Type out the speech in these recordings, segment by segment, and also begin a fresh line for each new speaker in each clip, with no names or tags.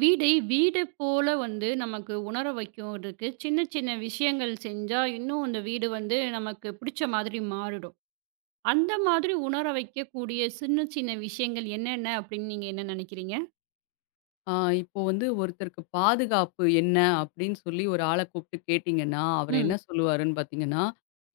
வீடை வீடு போல வந்து நமக்கு உணர வைக்கிறதுக்கு சின்ன சின்ன விஷயங்கள் செஞ்சா இன்னும் அந்த வீடு வந்து நமக்கு பிடிச்ச மாதிரி மாறிடும். அந்த மாதிரி உணர வைக்கக்கூடிய சின்ன சின்ன விஷயங்கள் என்னென்ன அப்படின்னு நீங்க என்ன நினைக்கிறீங்க?
ஆ, இப்போ வந்து ஒருத்தருக்கு பாதுகாப்பு என்ன அப்படின்னு சொல்லி ஒரு ஆள கூப்பிட்டு கேட்டீங்கன்னா, அவரு என்ன
ம்.
சொல்லுவாருன்னு பார்த்தீங்கன்னா,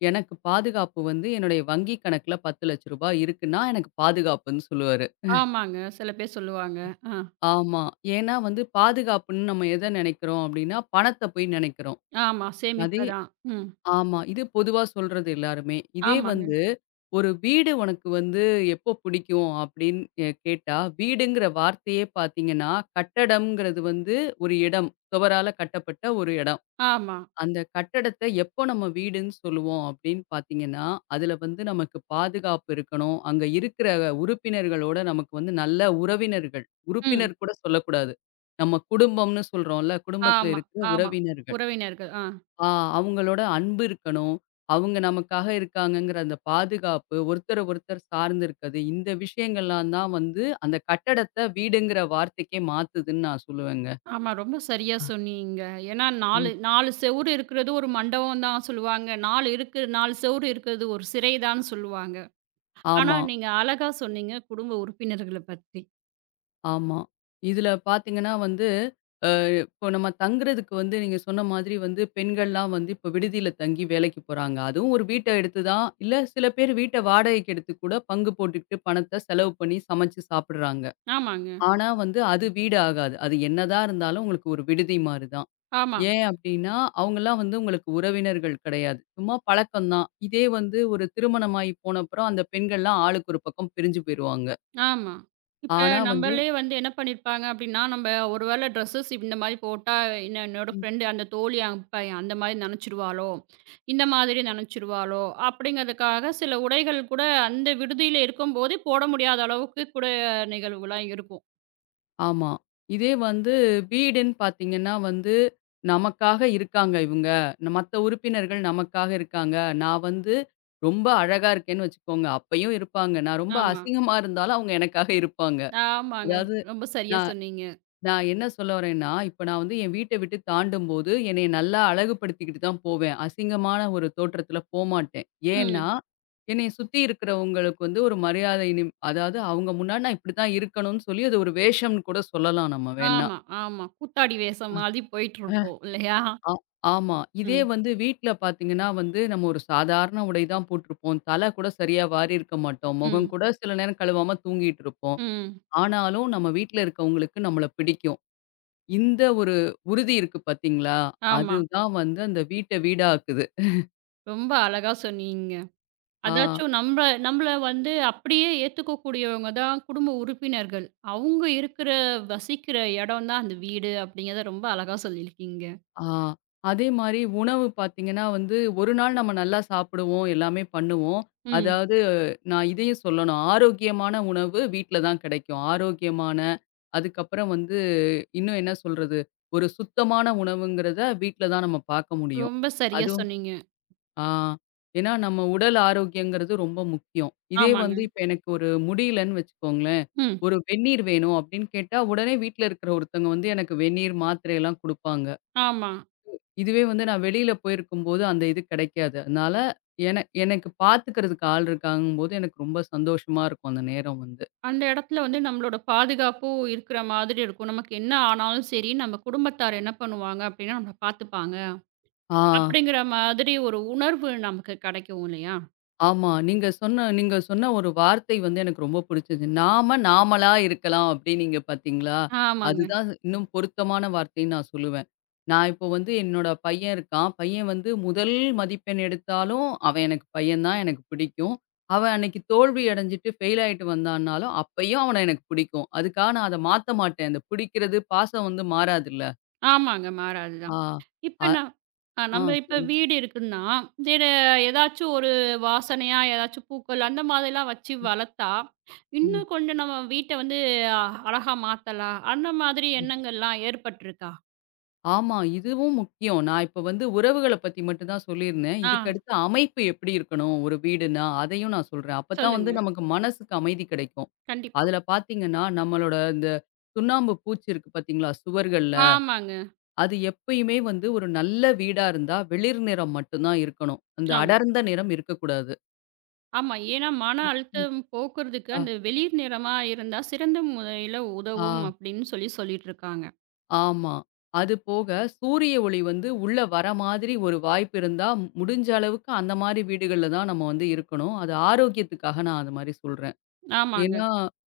"எனக்கு பாதுகாப்பு வந்து என்னுடைய வங்கி கணக்குல ரூ. 10,00,000 இருக்குன்னா, எனக்கு பாதுகாப்புன்னு" சொல்லுவாரு.
ஆமாங்க. சில பேர் சொல்லுவாங்க. ஆ.
ஆமா. ஏன்னா வந்து பாதுகாப்புன்னு நம்ம எத நெனைக்கிறோம் அப்படின்னா, பணத்த போய் நெனைக்கிறோம்.
ஆமா.
அதே
சேமிப்பு தான். ம்.
ஆமா. இது பொதுவா சொல்றது எல்லாருமே. இதே
ஆமாங்க.
வந்து ஒரு வீடு உனக்கு வந்து எப்போ பிடிக்கும் அப்படின்னு கேட்டா, வீடுங்கிற வார்த்தையே பார்த்தீங்கன்னா, கட்டடம்ங்கிறது வந்து ஒரு இடம். சுவரால கட்டப்பட்ட ஒரு இடம்.
ஆமா.
அந்த கட்டடத்த எப்போ நம்ம வீடுன்னு சொல்லுவோம் அப்படின்னு பார்த்தீங்கன்னா, அதுல வந்து நமக்கு பாதுகாப்பு இருக்கணும். அங்க இருக்கிற உறுப்பினர்களோட நமக்கு வந்து நல்ல உறவினர்கள்.
ம்.
உறுப்பினர் கூட சொல்லக்கூடாது. நம்ம குடும்பம்னு சொல்றோம்ல, குடும்பத்தில
ஆமா,
இருக்கிற
ஆமா.
உறவினர்கள்.
உறவினர்கள். ஆ.
ஆ, அவங்களோட அன்பு இருக்கணும். அவங்க நமக்காக இருக்காங்கங்கிற அந்த பாதுகாப்பு, ஒருத்தர ஒருத்தர் சார்ந்து இருக்கிறது, இந்த விஷயங்கள்லாம் தான் வந்து அந்த கட்டடத்த வீடுங்கிற வார்த்தைக்கே மாத்துதுன்னு நான் சொல்லுவேங்க.
ஆமா. ரொம்ப சரியா
ஆ.
சொன்னீங்க. ஏன்னா 4
ம்.
4 செவுரு இருக்கிறது ஒரு மண்டபம் தான் சொல்லுவாங்க. 4 இருக்கு 4 செவுரு இருக்கிறது ஒரு சிறை தான்னு சொல்லுவாங்க. ஆனா
ஆமா,
நீங்க அழகா சொன்னீங்க குடும்ப உறுப்பினர்கள பத்தி.
ஆமா. இதுல பார்த்தீங்கன்னா வந்து, அ இப்போ நம்ம தங்குறதுக்கு வந்து நீங்க சொன்ன மாதிரி வந்து பெண்கள்லாம் வந்து இப்போ விடுதியில தங்கி வேலைக்கு போறாங்க. அதுவும் ஒரு வீட்ட எடுத்து தான் இல்ல சில பேர் வீட்ட வாடகைக்கு எடுத்து கூட பங்கு போட்டுக்கிட்டு பணத்த செலவு பண்ணி சமைச்சு சாப்பிடுறாங்க.
ஆமாங்க.
ஆனா வந்து அது வீடு ஆகாது. அது என்னதான் இருந்தாலும் உங்களுக்கு ஒரு விடுதி மாரி தான்.
ஆமா,
ஏன் அப்டின்னா, அவங்கலாம் வந்து உங்களுக்கு உறவினர்கள் கிடையாது. சும்மா பழக்கம் தான். இதே வந்து ஒரு திருமணமாகி போனப்புறம் அந்த பெண்கள்லாம் ஆளுக்கு ஒரு பக்கம் பிரிஞ்சு போயிருவாங்க.
ஆமா. இப்ப
ஆனா வந்து
நம்மளே வந்து என்ன பண்ணியிருப்பாங்க அப்படின்னா, நம்ம ஒரு வேளை ட்ரெஸ்ஸஸ் இந்த மாரி போட்டா என்ன என்னோட
ம்.
ஃப்ரெண்டு அந்த தோழி அப்ப அந்த மாரி நெனச்சுருவாளோ, இந்த மாதிரி நெனச்சுருவாளோ அப்படிங்கிறதுக்காக சில உடைகள் கூட அந்த விடுதியில இருக்கும்போதே போட முடியாத அளவுக்கு கூட நிகழ்வுலாம் இருக்கும்.
ஆமா. இதே வந்து வீடுன்னு பார்த்தீங்கன்னா வந்து, நமக்காக இருக்காங்க இவங்க. மத்த உறுப்பினர்கள் நமக்காக இருக்காங்க. நான் வந்து ரொம்ப அழகா இருக்கேன்னு வச்சுக்கோங்க, அப்பயும் இருப்பாங்க. நான் ரொம்ப
ஆமா.
அசிங்கமா இருந்தாலும் அவங்க எனக்காக இருப்பாங்க.
ஆமாங்க.
அதாவது
ரொம்ப சரியா
நான்
சொன்னீங்க.
நான் என்ன சொல்ல வரேன்னா, இப்ப நான் வந்து என் வீட்ட விட்டு தாண்டும்போது, என்னைய நல்லா அழகுபடுத்திக்கிட்டு தான் போவேன். அசிங்கமான ஒரு தோற்றத்துல போமாட்டேன். ஏன்னா,
ம்.
என்னைய சுத்தி இருக்கிறவங்களுக்கு வந்து ஒரு மரியாதை அதாவது அவங்க முன்னாடி நான் இப்படித்தான் இருக்கணும்னு சொல்லி, அது ஒரு வேஷம்னு கூட சொல்லலாம் நம்ம வேண்ணா.
ஆமா, ஆமா. கூத்தாடி
அ,
வேஷம் மாதிரி
அ.
போயிட்டுருப்போம் இல்லையா?
ஆ ஆமா. இதே
ம்,
வந்து வீட்ல பார்த்தீங்கன்னா வந்து, நம்ம ஒரு சாதாரண உடை தான் போட்டிருப்போம். தலை கூட சரியா வாரி இருக்க மாட்டோம். முகம்
ம்,
கூட சில நேரம் கழுவாம தூங்கிட்டு இருப்போம்.
ம்.
ஆனாலும் நம்ம வீட்ல இருக்கவங்களுக்கு நம்மள பிடிக்கும். இந்த ஒரு உறுதி இருக்கு பார்த்தீங்களா?
ஆமா.
அதுதான் வந்து அந்த வீட்ட வீடாக்குது.
ரொம்ப அழகா சொன்னீங்க.
ஆ,
அதாச்சும் நம்பள வந்து அப்படியே ஏத்துக்கக்கூடியவங்க தான் குடும்ப உறுப்பினர்கள். அவங்க இருக்கிற வசிக்கிற இடம் தான் அந்த வீடு அப்படிங்கிறத ரொம்ப அழகா சொல்லியிருக்கீங்க.
ஆ. அதே மாரி உணவு பார்த்தீங்கன்னா வந்து, ஒரு நாள் நம்ம நல்லா சாப்பிடுவோம், எல்லாமே பண்ணுவோம்.
ம்.
அதாவது நான் இதையும் சொல்லணும். ஆரோக்கியமான உணவு வீட்ல தான் கிடைக்கும். ஆரோக்கியமான அதுக்கப்புறம் வந்து இன்னும் என்ன சொல்றது? ஒரு சுத்தமான உணவுங்கிறத வீட்ல தான் நம்ம பார்க்க முடியும்.
ரொம்ப சரியா
அதுவும்
சொன்னீங்க.
ஆ. ஏன்னா நம்ம உடல் ஆரோக்கியங்கிறது ரொம்ப முக்கியம். இதே
ஆமாங்க.
வந்து இப்ப எனக்கு ஒரு முடியலன்னு வச்சுக்கோங்களேன்,
ம்.
ஒரு வெந்நீர் வேணும் அப்படின்னு கேட்டா, உடனே வீட்ல இருக்கிற ஒருத்தவங்க வந்து எனக்கு வெந்நீர், மாத்திரையெல்லாம் குடுப்பாங்க.
ஆமா.
இதுவே வந்து நான் வெளியில போயிருக்கும்போது அந்த இது கிடைக்காது. அதனால எனக்கு பார்த்துக்கிறதுக்கு ஆள் இருக்காங்கும்போது எனக்கு ரொம்ப சந்தோஷமா இருக்கும் அந்த நேரம் வந்து.
அந்த இடத்துல வந்து நம்மளோட பாதுகாப்பும் இருக்கிற மாதிரி இருக்கும். நமக்கு என்ன ஆனாலும் சரி, நம்ம குடும்பத்தார் என்ன பண்ணுவாங்க அப்படின்னா, நம்மள பார்த்துப்பாங்க.
ஆ.
அப்படிங்கிற மாதிரி ஒரு உணர்வு நமக்கு கிடைக்கும் இல்லையா?
ஆமா. நீங்க சொன்ன ஒரு வார்த்தை வந்து எனக்கு ரொம்ப புடிச்சது. "நாம நாமளா இருக்கலாம்" அப்டின்னீங்க பாத்தீங்களா?
ஆமாங்க.
அதுதான் இன்னும் பொருத்தமான வார்த்தைன்னு நான் சொல்லுவேன். நான் இப்போ வந்து என்னோட பையன் இருக்கான். பையன் வந்து முதல் மதிப்பெண் எடுத்தாலும், அவன் எனக்கு பையன் தான் எனக்கு பிடிக்கும். அவன் அன்னைக்கு தோல்வி அடைஞ்சுட்டு ஃபெயில் ஆயிட்டு வந்தான்னாலும், அப்பயும் அவன எனக்கு பிடிக்கும். அதுக்காக நான் அத மாத்த மாட்டேன். அந்த பிடிக்கிறது பாசம் வந்து மாறாதுல்ல.
ஆமாங்க.
ஆ.
மாறாதுதான்.
அ
இப்ப நான் அ
ஆ.
நம்ம இப்ப
சொல்லுங்க.
வீடு இருக்குன்னா, வேற ஏதாச்சும் ஒரு வாசனையா ஏதாச்சும் பூக்கள் அந்த மாதிரிலாம் வச்சு வளர்த்தா,
ம்.
இன்னும் கொஞ்சம் நம்ம வீட்ட வந்து அ அழகா மாத்தலாம். அந்த மாதிரி எண்ணங்கள்லாம் ஏற்பட்டுருக்கா?
ஆமா. இதுவும் முக்கியம். நான் இப்ப வந்து உறவுகள பத்தி மட்டும் தான் சொல்லியிருந்தேன்.
ஆ
இதுக்கு அடுத்து அமைப்பு எப்படி இருக்கணும்? ஒரு வீடுன்னா, அதையும் நான் சொல்றேன். அப்பதான் வந்து
சொல்லுங்க.
நமக்கு மனசுக்கு அமைதி கிடைக்கும்.
கண்டிப்பா.
அதுல பார்த்தீங்கன்னா, நம்மளோட இந்த சுண்ணாம்பு பூச்சு இருக்கு பார்த்தீங்களா? சுவர்கள்ல.
ஆமாங்க.
அது எப்பயுமே வந்து ஒரு நல்ல வீடா இருந்தா, வெளிர் நிறம் மட்டும் தான் இருக்கணும். அந்த அடர்ந்த நிறம் இருக்கக்கூடாது.
ஆமா. ஏன்னா, மன
ம்.
அழுத்தம் போக்குறதுக்கு
அ,
அந்த வெளிர் நிறமா இருந்தா சிறந்த முறையில
ஆ.
உதவும் அப்படின்னு சொல்லி சொல்லிட்டுருக்காங்க.
ஆமா. அது போக சூரிய ஒளி வந்து உள்ள வர மாதிரி ஒரு வாய்ப்பு இருந்தா, முடிஞ்ச அளவுக்கு அந்த மாரி வீடுகள்ல தான் நம்ம வந்து இருக்கணும். அது ஆரோக்கியத்துக்காக நான் அது மாரி சொல்றேன்.
ஆமாங்க.
ஏன்னா,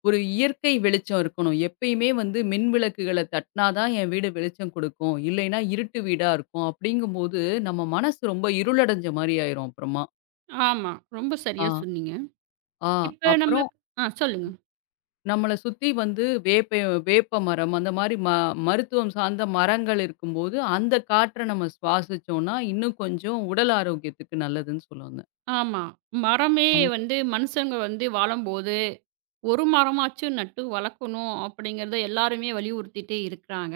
ஒரு இயற்கை வெளிச்சம் இருக்கணும். எப்பயுமே வந்து மின் விளக்குகள தட்டினா தான் என் வீடு வெளிச்சம் குடுக்கும். இல்லைன்னா இருட்டு வீடா இருக்கும். அப்படிங்கும்போது நம்ம மனசு ரொம்ப இருளடைஞ்ச மாரி ஆயிரும் அப்புறமா.
ஆமா. ரொம்ப
ஆ,
சரியா சொன்னீங்க.
ஆ.
இப்ப நம்ம
அப்புறம்
ஆ சொல்லுங்க.
நம்மள சுத்தி வந்து வேப்ப வேப்ப மரம் அந்த மாரி மருத்துவம் சார்ந்த மரங்கள் இருக்கும்போது, அந்த காற்ற நம்ம சுவாசிச்சோம்னா, இன்னும் கொஞ்சம் உடல் ஆரோக்கியத்துக்கு நல்லதுன்னு சொல்ல வந்தேன்.
ஆமா. மரமே
ஆமா.
வந்து மனுஷங்க வந்து வாழும்போது, ஒரு மரமாச்சும் நட்டு வளர்க்கணும் அப்படிங்கிறத எல்லாருமே வலியுறுத்திட்டே இருக்கிறாங்க.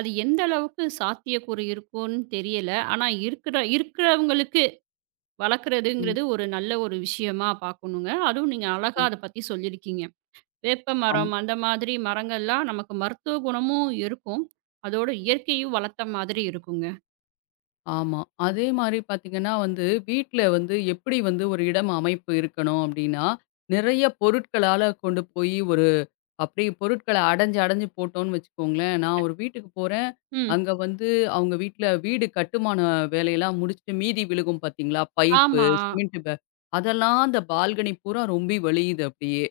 அது எந்த அளவுக்கு சாத்தியக்கூறு இருக்கும்னு தெரியல. ஆனா இருக்கிறவங்களுக்கு
ம்,
வளர்க்குறதுங்கிறது ஒரு நல்ல ஒரு விஷயமா பார்க்கணுங்க. அதுவும் நீங்க அழகா
ம்.
அத பத்தி சொல்லியிருக்கீங்க.
அம்
வேப்பமரம் அந்த மாதிரி மரங்கள்லாம் நமக்கு மருத்துவ குணமும் இருக்கும். அதோட இயற்கையும் வளர்த்த மாதிரி இருக்குங்க.
ஆமா. அதே மாரி பாத்தீங்கன்னா வந்து, வீட்ல வந்து எப்படி வந்து ஒரு இடம் அமைப்பு இருக்கணும் அப்படின்னா, நிறைய பொருட்களால கொண்டு போயி ஒரு அப்படியே பொருட்கள அடைஞ்சு, அடைஞ்சு போட்டோம்ன்னு வச்சுக்கோங்களேன், நான் ஒரு வீட்டுக்கு போறேன்.
ம்.
அங்க வந்து அவங்க வீட்ல வீடு கட்டுமான வேலையெல்லாம் முடிச்சுட்டு மீதி விழுகும் பார்த்தீங்களா? பைப்பு,
ஆமா.
சிமெண்ட் பே அதெல்லாம் அந்த பால்கனி பூரா ரொம்பி வழியுது அப்படியே.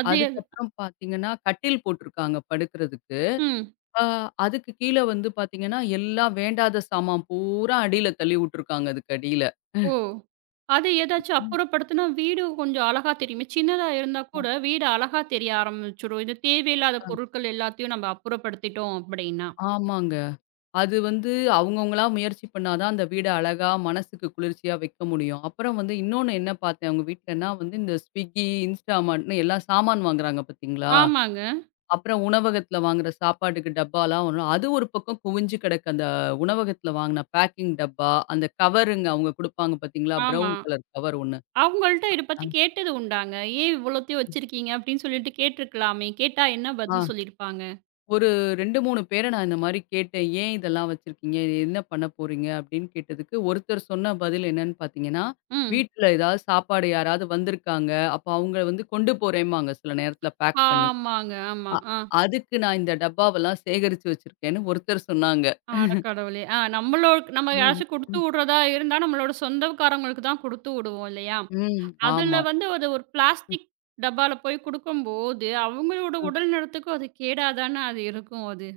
அது எது
அதுக்கப்புறம் பார்த்தீங்கன்னா, கட்டில் போட்டிருக்காங்க படுக்கிறதுக்கு.
ம்.
ஆ, அதுக்கு கீழ வந்து பார்த்தீங்கன்னா, எல்லாம் வேண்டாத சாமான் பூரா அடியில தள்ளி விட்டுருக்காங்க அதுக்கு அடியில.
ஓ! அது ஏதாச்சும் அப்புறப்படுத்துனா வீடு கொஞ்சம் அழகா தெரியுமே. சின்னதா இருந்தா கூட வீடு அழகா தெரிய ஆரம்பிச்சுடும். இது தேவையில்லாத பொருட்கள் எல்லாத்தையும் நம்ம அப்புறப்படுத்திட்டோம் அப்படின்னா.
ஆமாங்க. அது வந்து அவங்கவங்களா முயற்சி பண்ணா தான் அந்த வீட அழகா, மனசுக்கு குளிர்ச்சியா வைக்க முடியும். அப்புறம் வந்து இன்னொன்னு என்ன பார்த்தேன் அவங்க வீட்லன்னா வந்து இந்த Swiggy, Instamartன்னு எல்லா சாமான் வாங்குறாங்க பார்த்தீங்களா?
ஆமாங்க.
அப்புறம் உணவகத்தில வாங்குற சாப்பாட்டுக்கு டப்பாலாம் வரும். அது ஒரு பக்கம் குவிஞ்சு கிடக்கு. அந்த உணவகத்தில வாங்குன பேக்கிங் டப்பா, அந்த கவருங்க அவங்க குடுப்பாங்க பார்த்தீங்களா?
ஆமா.
ப்ரவுன் கலர் கவர் ஒண்ணு.
அவங்கள்ட்ட இத
ஆ.
பத்தி கேட்டது உண்டாங்க. "ஏன் இவ்வளத்தையும் வச்சிருக்கீங்க?" அப்படின்னு சொல்லிட்டு கேட்டுருக்கலாமே! கேட்டா என்ன
ஆ.
பதில் சொல்லியிருப்பாங்க?
ஒரு 2, 3 பேர நான் இந்த மாரி கேட்டேன். "ஏன் இதெல்லாம் வச்சிருக்கீங்க? இது என்ன பண்ண போறீங்க?" அப்படின்னு கேட்டதுக்கு, ஒருத்தர் சொன்ன பதில் என்னன்னு பார்த்தீங்கன்னா,
ம்.
"வீட்ல ஏதாவது சாப்பாடு யாராவது வந்திருக்காங்க. அப்ப அவங்க வந்து கொண்டு போறேம்பாங்க சில நேரத்துல பேக் பண்ணி.
ஆமாங்க. ஆமா.
அ
ஆ.
அதுக்கு நான் இந்த டப்பாவெல்லாம் சேகரிச்சு வச்சிருக்கேன்னு" ஒருத்தர் சொன்னாங்க.
அட கடவுளே! ஆ நம்மளோ நம்ம
அ,
யாராச்சும் குடுத்து
ம்,
விடுறதா இருந்தா, நம்மளோட சொந்தக்காரங்களுக்கு தான் குடுத்து விடுவோம் இல்லையா?
ம்.
அதுல
ஆமா.
வந்து அது ஒரு பிளாஸ்டிக் டப்பால போய் குடுக்கும்போது, அவங்களோட உடல் நலத்துக்கு அது கேடா தான அது இருக்கும் அது.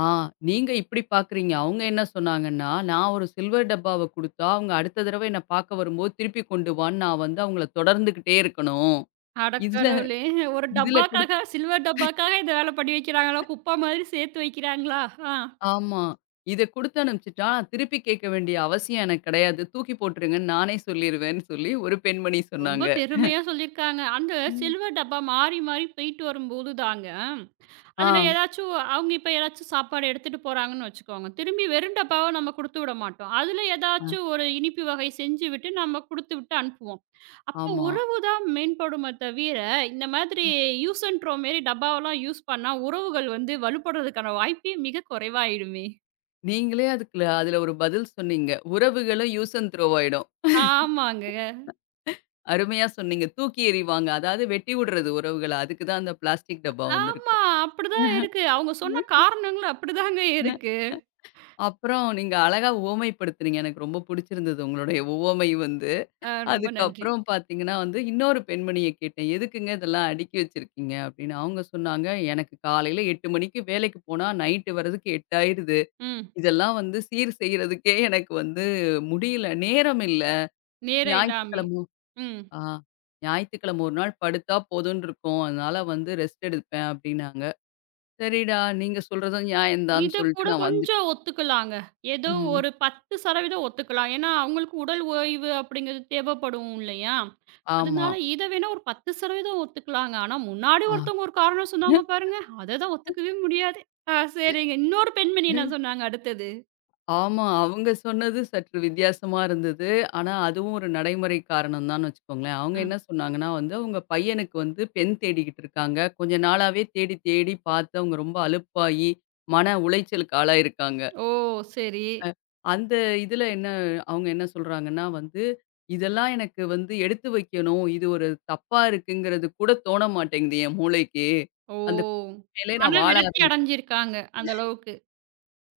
ஆ, நீங்க இப்படி பார்க்குறீங்க. அவங்க என்ன சொன்னாங்கன்னா, "நான் ஒரு சில்வர் டப்பாவ குடுத்தா, அவங்க அடுத்த தடவ என்ன பார்க்க வரும்போது திருப்பி கொண்டு வான்னு நான் வந்து அவங்கள தொடர்ந்துகிட்டே இருக்கணும்.
அட
இதுல
கடவுளே! ஒரு
இதுல குடுத்
டப்பாக்காக சில்வர் டப்பாக்காக இந்த வேல பண்ணி வைக்கிறாங்களா? குப்பை மாதிரி சேர்த்து வைக்கிறாங்களா? ஆ
ஆமா. இத குடுத்து அனுப்பிச்சுட்டா, திருப்பி கேட்க வேண்டிய அவசியம் எனக்கு கிடையாது. தூக்கி போட்டுருங்கன்னு நானே சொல்லிருவேன்னு சொல்லி ஒரு பெண்மணி
ரொம்ப
சொன்னாங்க.
பெருமையா சொல்லியிருக்காங்க. அந்த
ம்.
சில்வர் டப்பா மாறி மாறி போயிட்டு வரும்போது தாங்க அதில
ஆ,
ஏதாச்சும் அவங்க இப்ப ஏதாச்சும் சாப்பாடு எடுத்துட்டு போறாங்கன்னு வச்சுக்கோங்க. திரும்பி வெறும் டப்பாவ நம்ம குடுத்து விட மாட்டோம். அதில
அ
ஏதாச்சும் ஒரு இனிப்பு வகை செஞ்சு விட்டு நம்ம குடுத்து விட்டு அனுப்புவோம். அப்போ
ஆமா.
உறவு தான் மேம்படுமே தவிர, இந்த மாதிரி யூஸ் அண்ட் த்ரோ மாரி டப்பாவெல்லாம் யூஸ் பண்ணா உறவுகள் வந்து வலுப்படுறதுக்கான வாய்ப்பே மிக குறைவாயிடுமே.
நீங்களே அதுல ஒரு பதில் சொன்னீங்க. உறவுகளும் யூஸ் அண்ட் த்ரோ ஆயிடும்.
ஆமாங்க.
அருமையா சொன்னீங்க. தூக்கி எறிவாங்க. அதாவது வெட்டி விடுறது உறவுகள. அதுக்கு தான் அந்த பிளாஸ்டிக் டப்பா வந்திருக்கு.
ஆமா. அப்படிதான் இருக்கு. அவங்க சொன்ன காரணங்களும் அப்படிதாங்க
அஹ்
இருக்கு.
அப்புறம் நீங்க அழகா உவமைப்படுத்துனீங்க. எனக்கு ரொம்ப புடிச்சிருந்தது உங்களுடைய உவமை வந்து.
ஆ ரொம்ப நன்றி.
அதுக்கப்புறம் பார்த்தீங்கன்னா வந்து, இன்னொரு பெண்மணிய கேட்டேன். "எதுக்குங்க இதெல்லாம் அடுக்கி வச்சிருக்கீங்க?" அப்படின்னு. அவங்க சொன்னாங்க, "எனக்கு காலையில 8 மணிக்கு வேலைக்கு போனா, நைட்டு வர்றதுக்கு 8 ஆயிருது.
ம்.
இதெல்லாம் வந்து சீர் செய்றதுக்கே எனக்கு வந்து முடியல. நேரம் இல்ல.
நேரம் இல்லாமே.
ஞாயித்துக்கிழமை
ம்.
ஆ ஞாயித்துக்கிழமை ஒரு நாள் படுத்தா போதும்ன்னு இருக்கும். அதனால வந்து ரெஸ்ட் எடுப்பேன்" அப்படின்னாங்க. சரிடா, நீங்க சொல்றதும் நியாயம் தான்னு
இத கூட
சொல்லிட்டு நான் வந்துட்டேன்.
கொஞ்சம் ஒத்துக்கலாங்க. ஏதோ
ம்.
ஒரு 10% ஒத்துக்கலாம். ஏன்னா, அவங்களுக்கு உடல் ஓய்வு அப்படிங்கிறது தேவைப்படும் இல்லையா?
ஆமா.
அதனால இத வேணா ஒரு 10% ஒத்துக்கலாங்க. ஆனா முன்னாடி ஒருத்தவங்க ஒரு காரணம் சொன்னாங்க பாருங்க, அததான் ஒத்துக்கவே முடியாது. ஆ சரிங்க. இன்னொரு பெண்மணி
ஆ.
என்ன சொன்னாங்க அடுத்தது?
ஆமா. அவங்க சொன்னது சற்று வித்தியாசமா இருந்தது. ஆனா, அதுவும் ஒரு நடைமுறை காரணம் தான்னு வச்சுக்கோங்களேன். அவங்க
அ.
என்ன சொன்னாங்கன்னா வந்து, அவங்க பையனுக்கு வந்து பெண் தேடிக்கிட்டு இருக்காங்க. கொஞ்ச நாளாவே தேடி தேடி பார்த்து அவங்க ரொம்ப அலுப்பாகி, மன உளைச்சலுக்கு ஆளாயிருக்காங்க.
ஓ! சரி.
அந்த இதுல என்ன அவங்க என்ன சொல்றாங்கன்னா வந்து, இதெல்லாம் எனக்கு வந்து எடுத்து வைக்கணும். இது ஒரு தப்பா இருக்குங்கிறது கூட தோண மாட்டேங்குது என் மூளைக்கு.
ஓ!
அந்த மேலே
மன
நான் வாழ
விரக்தி
ஆரம்
அடைஞ்சிருக்காங்க அந்த அளவுக்கு.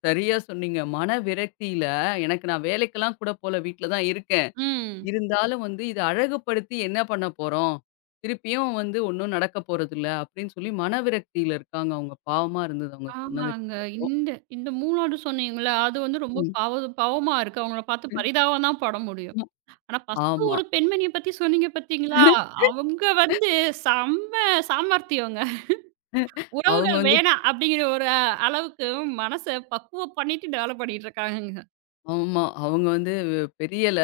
சரியா சொன்னீங்க. மன விரக்தியில எனக்கு நான் வேலைக்கெல்லாம் கூட போல. வீட்ல தான் இருக்கேன்.
ம்.
இருந்தாலும் வந்து இத அழகுபடுத்தி என்ன பண்ண போறோம்? திருப்பியும் வந்து ஒண்ணும் நடக்க போறதில்ல. அப்படின்னு சொல்லி மனவிரக்தியில இருக்காங்க அவங்க. பாவமா இருந்தது அவங்க சொன்னத
ஆமாங்க.
கேட்டப்போ.
இந்த இந்த 3வது சொன்னீங்கல்ல, அது வந்து ரொம்ப
ம்.
பாவ பாவமா இருக்கு. அவங்கள பார்த்து பரிதாபம் தான் பட முடியும். ஆனா, ஃபர்ஸ்ட்டு
ஆமா.
ஒரு பெண்மணிய பத்தி சொன்னீங்க பார்த்தீங்களா? அவங்க வந்து செம்ம சாமர்த்தியங்க.
அவங்க
"உறவுகள்
வந்து
வேணாம்" அப்படிங்கிற ஒரு அளவுக்கு மனச பக்குவம் பண்ணிட்டு டெவலப் பண்ணிட்டு இருக்காங்கங்க.
ஆமா. அவங்க வந்து பெரிய ல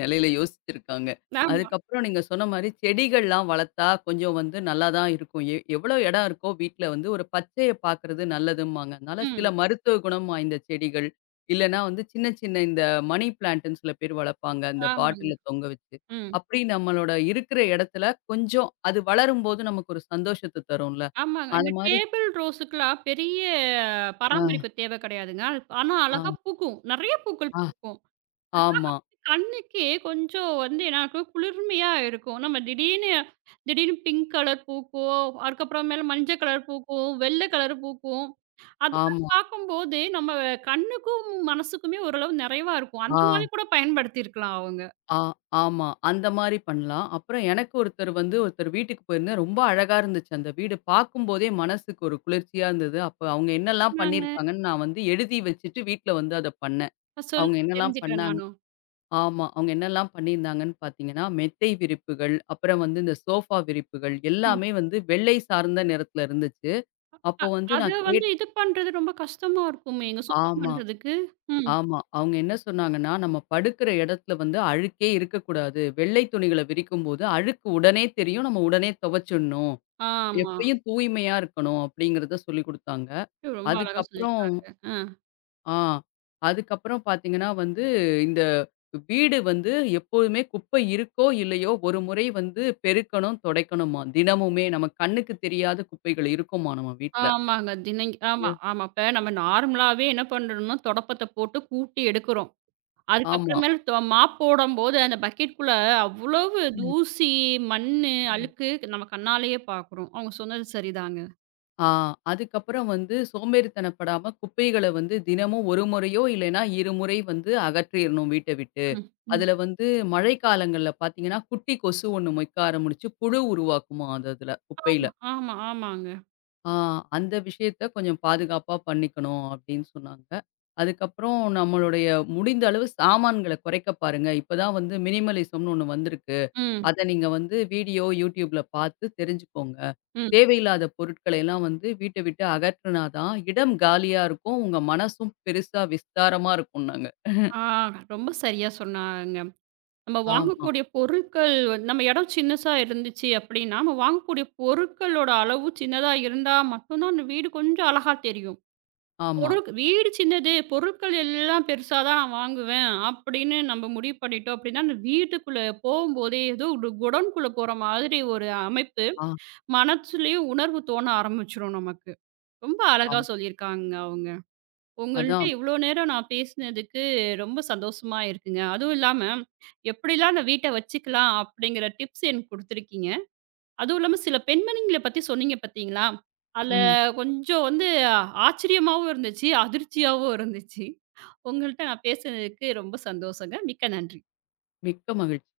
நிலையில யோசிச்சிருக்காங்க.
ஆமா.
அதுக்கப்புறம் நீங்க சொன்ன மாரி செடிகள்லாம் வளர்த்தா கொஞ்சம் வந்து நல்லா தான் இருக்கும். எவ்வளோ இடம் இருக்கோ வீட்ல வந்து ஒரு பச்சைய பார்க்கறது நல்லதும்பாங்க. அதனால சில
ம்.
மருத்துவ குணம் வாய்ந்த செடிகள், இல்லன்னா வந்து சின்ன சின்ன இந்த மணி பிளான்ட்ன்னு சில பேர் வளர்ப்பாங்க. அந்த
ஆமாங்க.
பாட்டில்ல தொங்க வச்சு.
ம்.
அப்படி நம்மளோட இருக்கிற இடத்துல கொஞ்சம் அது வளரும்போது நமக்கு ஒரு சந்தோஷத்த தரும்ல.
ஆமாங்க.
அது
இந்த
மாரி
டேபிள் ரோஸுக்குலாம் பெரிய
ஆ,
பராமரிப்பு தேவை கிடையாதுங்க. அது ஆனா
ஆ,
அழகா பூக்கும். நெறைய பூக்கள்
ஆ.
பூக்கும்.
ஆமா,
கண்ணுக்கே கொஞ்சம் வந்து என்ன ஆகும், குளிர்மையா இருக்கும். நம்ம திடீர்னு திடீர்னு பிங்க் கலர் பூக்கும், அதுக்கப்புறமேல மஞ்சள் கலர் பூக்கும், வெள்ளை கலர் பூக்கும். அதெல்லாம்
ஆமா,
பார்க்கும்போது, நம்ம கண்ணுக்கும், மனசுக்குமே ஓரளவு நிறைவா இருக்கும். அந்த
ஆ.
மாரி கூட பயன்படுத்தியிருக்கலாம் அவங்க.
ஆ, ஆமா. அந்த மாரி பண்ணலாம். அப்புறம் எனக்கு ஒருத்தர் வீட்டுக்கு போயிருந்தேன். ரொம்ப அழகா இருந்துச்சு அந்த வீடு. பார்க்கும்போதே மனசுக்கு ஒரு குளிர்ச்சியா இருந்தது. அப்ப அவங்க என்னலாம்
நாங்க
பண்ணியிருக்காங்கன்னு நான் வந்து எழுதி வச்சுட்டு வீட்ல வந்து அத பண்ணேன். அவங்க
சொல்லுங்க
என்னலாம்
தெரிஞ்சுக்கிறேன்
பண்ணாங்க
நானும்.
ஆமா. அவங்க என்னலாம் பண்ணியிருந்தாங்கன்னு பார்த்தீங்கன்னா, மெத்தை விரிப்புகள், அப்புறம் வந்து இந்த சோஃபா விரிப்புகள்
ம்.
எல்லாமே வந்து வெள்ளை சார்ந்த நிறத்துல இருந்துச்சு. அப்போ வந்து
அத
நான்
வந்து
கேட்
இது பண்றது ரொம்ப கஷ்டமா இருக்குமேங்க, சுத்தம்
ஆமா.
பண்றதுக்கு? ம்.
ஆமா. அவங்க என்ன சொன்னாங்கன்னா, நம்ம படுக்கிற இடத்துல வந்து அழுக்கே இருக்கக்கூடாது. வெள்ளை துணிகள விரிக்கும்போது, அழுக்கு உடனே தெரியும். நம்ம உடனே துவைச்சிடணும்.
ஆமா.
எப்பயும் தூய்மையா இருக்கணும் அப்படிங்கிறத சொல்லிக் குடுத்தாங்க.
ஐயோ, ரொம்ப அழகா
அதுக்கப்புறம்
சொல்லியிருக்காங்க. அ.
ஆ அதுக்கப்புறம் பார்த்தீங்கன்னா வந்து, இந்த வீடு வந்து எப்போதுமே குப்பை இருக்கோ இல்லையோ, ஒரு முறை வந்து பெருக்கணும், துடைக்கணுமாம். தினமுமே நம்ம கண்ணுக்கு தெரியாத குப்பைகள் இருக்குமாம் நம்ம வீட்ல.
ஆமாங்க. ஆமா,
அது
ஆமா. இப்ப நம்ம நார்மலாவே என்ன பண்றோம்னா, தொடப்பத்த போட்டு கூட்டி எடுக்கிறோம்.
ஆமா.
அதுக்கப்புறமேல மாப் போடம்போது, அந்த பக்கெட்குள்ள அவ்வளவு தூசி, மண்ணு,
ம்.
அழுக்கு நம்ம கண்ணாலேயே பார்க்குறோம். அவங்க சொன்னது சரிதாங்க.
ஆ, அதுக்கப்புறம் வந்து சோம்பேறித்தனப்படாம குப்பைகள வந்து தினமும் ஒரு முறையோ இல்லைன்னா, இருமுறை வந்து அகற்றிறணும் வீட்ட விட்டு.
ம், ம். ம்.
அதுல வந்து மழைக்காலங்கள்ல பார்த்தீங்கன்னா, குட்டி கொசு ஒண்ணு மொய்க்க ஆரம்பிச்சு புழு உருவாக்குமாம் அது அதுல குப்பையில.
ஆமா, ஆமா, ஆமாங்க.
ஆ, அந்த விஷயத்த கொஞ்சம் பாதுகாப்பா பண்ணிக்கணும் அப்படின்னு சொன்னாங்க. அதுக்கப்புறம் நம்மளுடைய முடிந்த அளவு சாமான்கள குறைக்க பாருங்க. இப்பதான் வந்து மினிமலிசம்னு ஒண்ணு வந்திருக்கு.
ம்,
அத நீங்க வந்து வீடியோ YouTubeல பார்த்து தெரிஞ்சுக்கோங்க.
ம்.
தேவையில்லாத பொருட்களை எல்லாம் வந்து வீட்ட விட்டு அகற்றுனா தான் இடம் காலியா இருக்கும். உங்க மனசும் பெருசா விஸ்தாரமா இருக்கும்னாங்க.
ஆ ரொம்ப சரியா சொன்னாங்க. நம்ம
ஆமா,
வாங்கக்கூடிய பொருட்கள் வந்து நம்ம இடம் சின்னசா இருந்துச்சு அப்படின்னா, நம்ம வாங்கக்கூடிய பொருட்களோட அளவு சின்னதா இருந்தா மட்டும் தான் அந்த வீடு கொஞ்சம் அழகா தெரியும்.
ஆமா.
பொருள் வீடு சின்னது, பொருட்கள் எல்லாம் பெருசா தான் நான் வாங்குவேன் அப்படின்னு நம்ம முடிவு பண்ணிட்டோம் அப்படின்னா, அந்த வீட்டுக்குள்ள போகும்போதே ஏதோ ஒரு குடோன்குள்ள போற மாதிரி ஒரு அமைப்பு,
ஆ,
மனசுலயும் உணர்வு தோண ஆரம்பிச்சுரும் நமக்கு. ரொம்ப அழகா
ஆம்.
சொல்லியிருக்காங்க அவங்க. உங்கள்ட்ட
அதான்.
இவ்வளோ நேரம் நான் பேசினதுக்கு ரொம்ப சந்தோஷமா இருக்குங்க. அதுவும் இல்லாம, எப்படிலாம் அந்த வீட்ட வச்சுக்கலாம் அப்படிங்கிற டிப்ஸ் எனக்கு குடுத்துருக்கீங்க. அதுவும் இல்லாம சில பெண்மணிங்கள பத்தி சொன்னீங்க பார்த்தீங்களா? அதுல
ம்.
கொஞ்சம் வந்து ஆச்சரியமாவும் இருந்துச்சு, அதிர்ச்சியாவும் இருந்துச்சு. உங்கள்ட்ட நான் பேசினதுக்கு ரொம்ப சந்தோஷங்க. மிக்க நன்றி.
மிக்க மகிழ்ச்சி.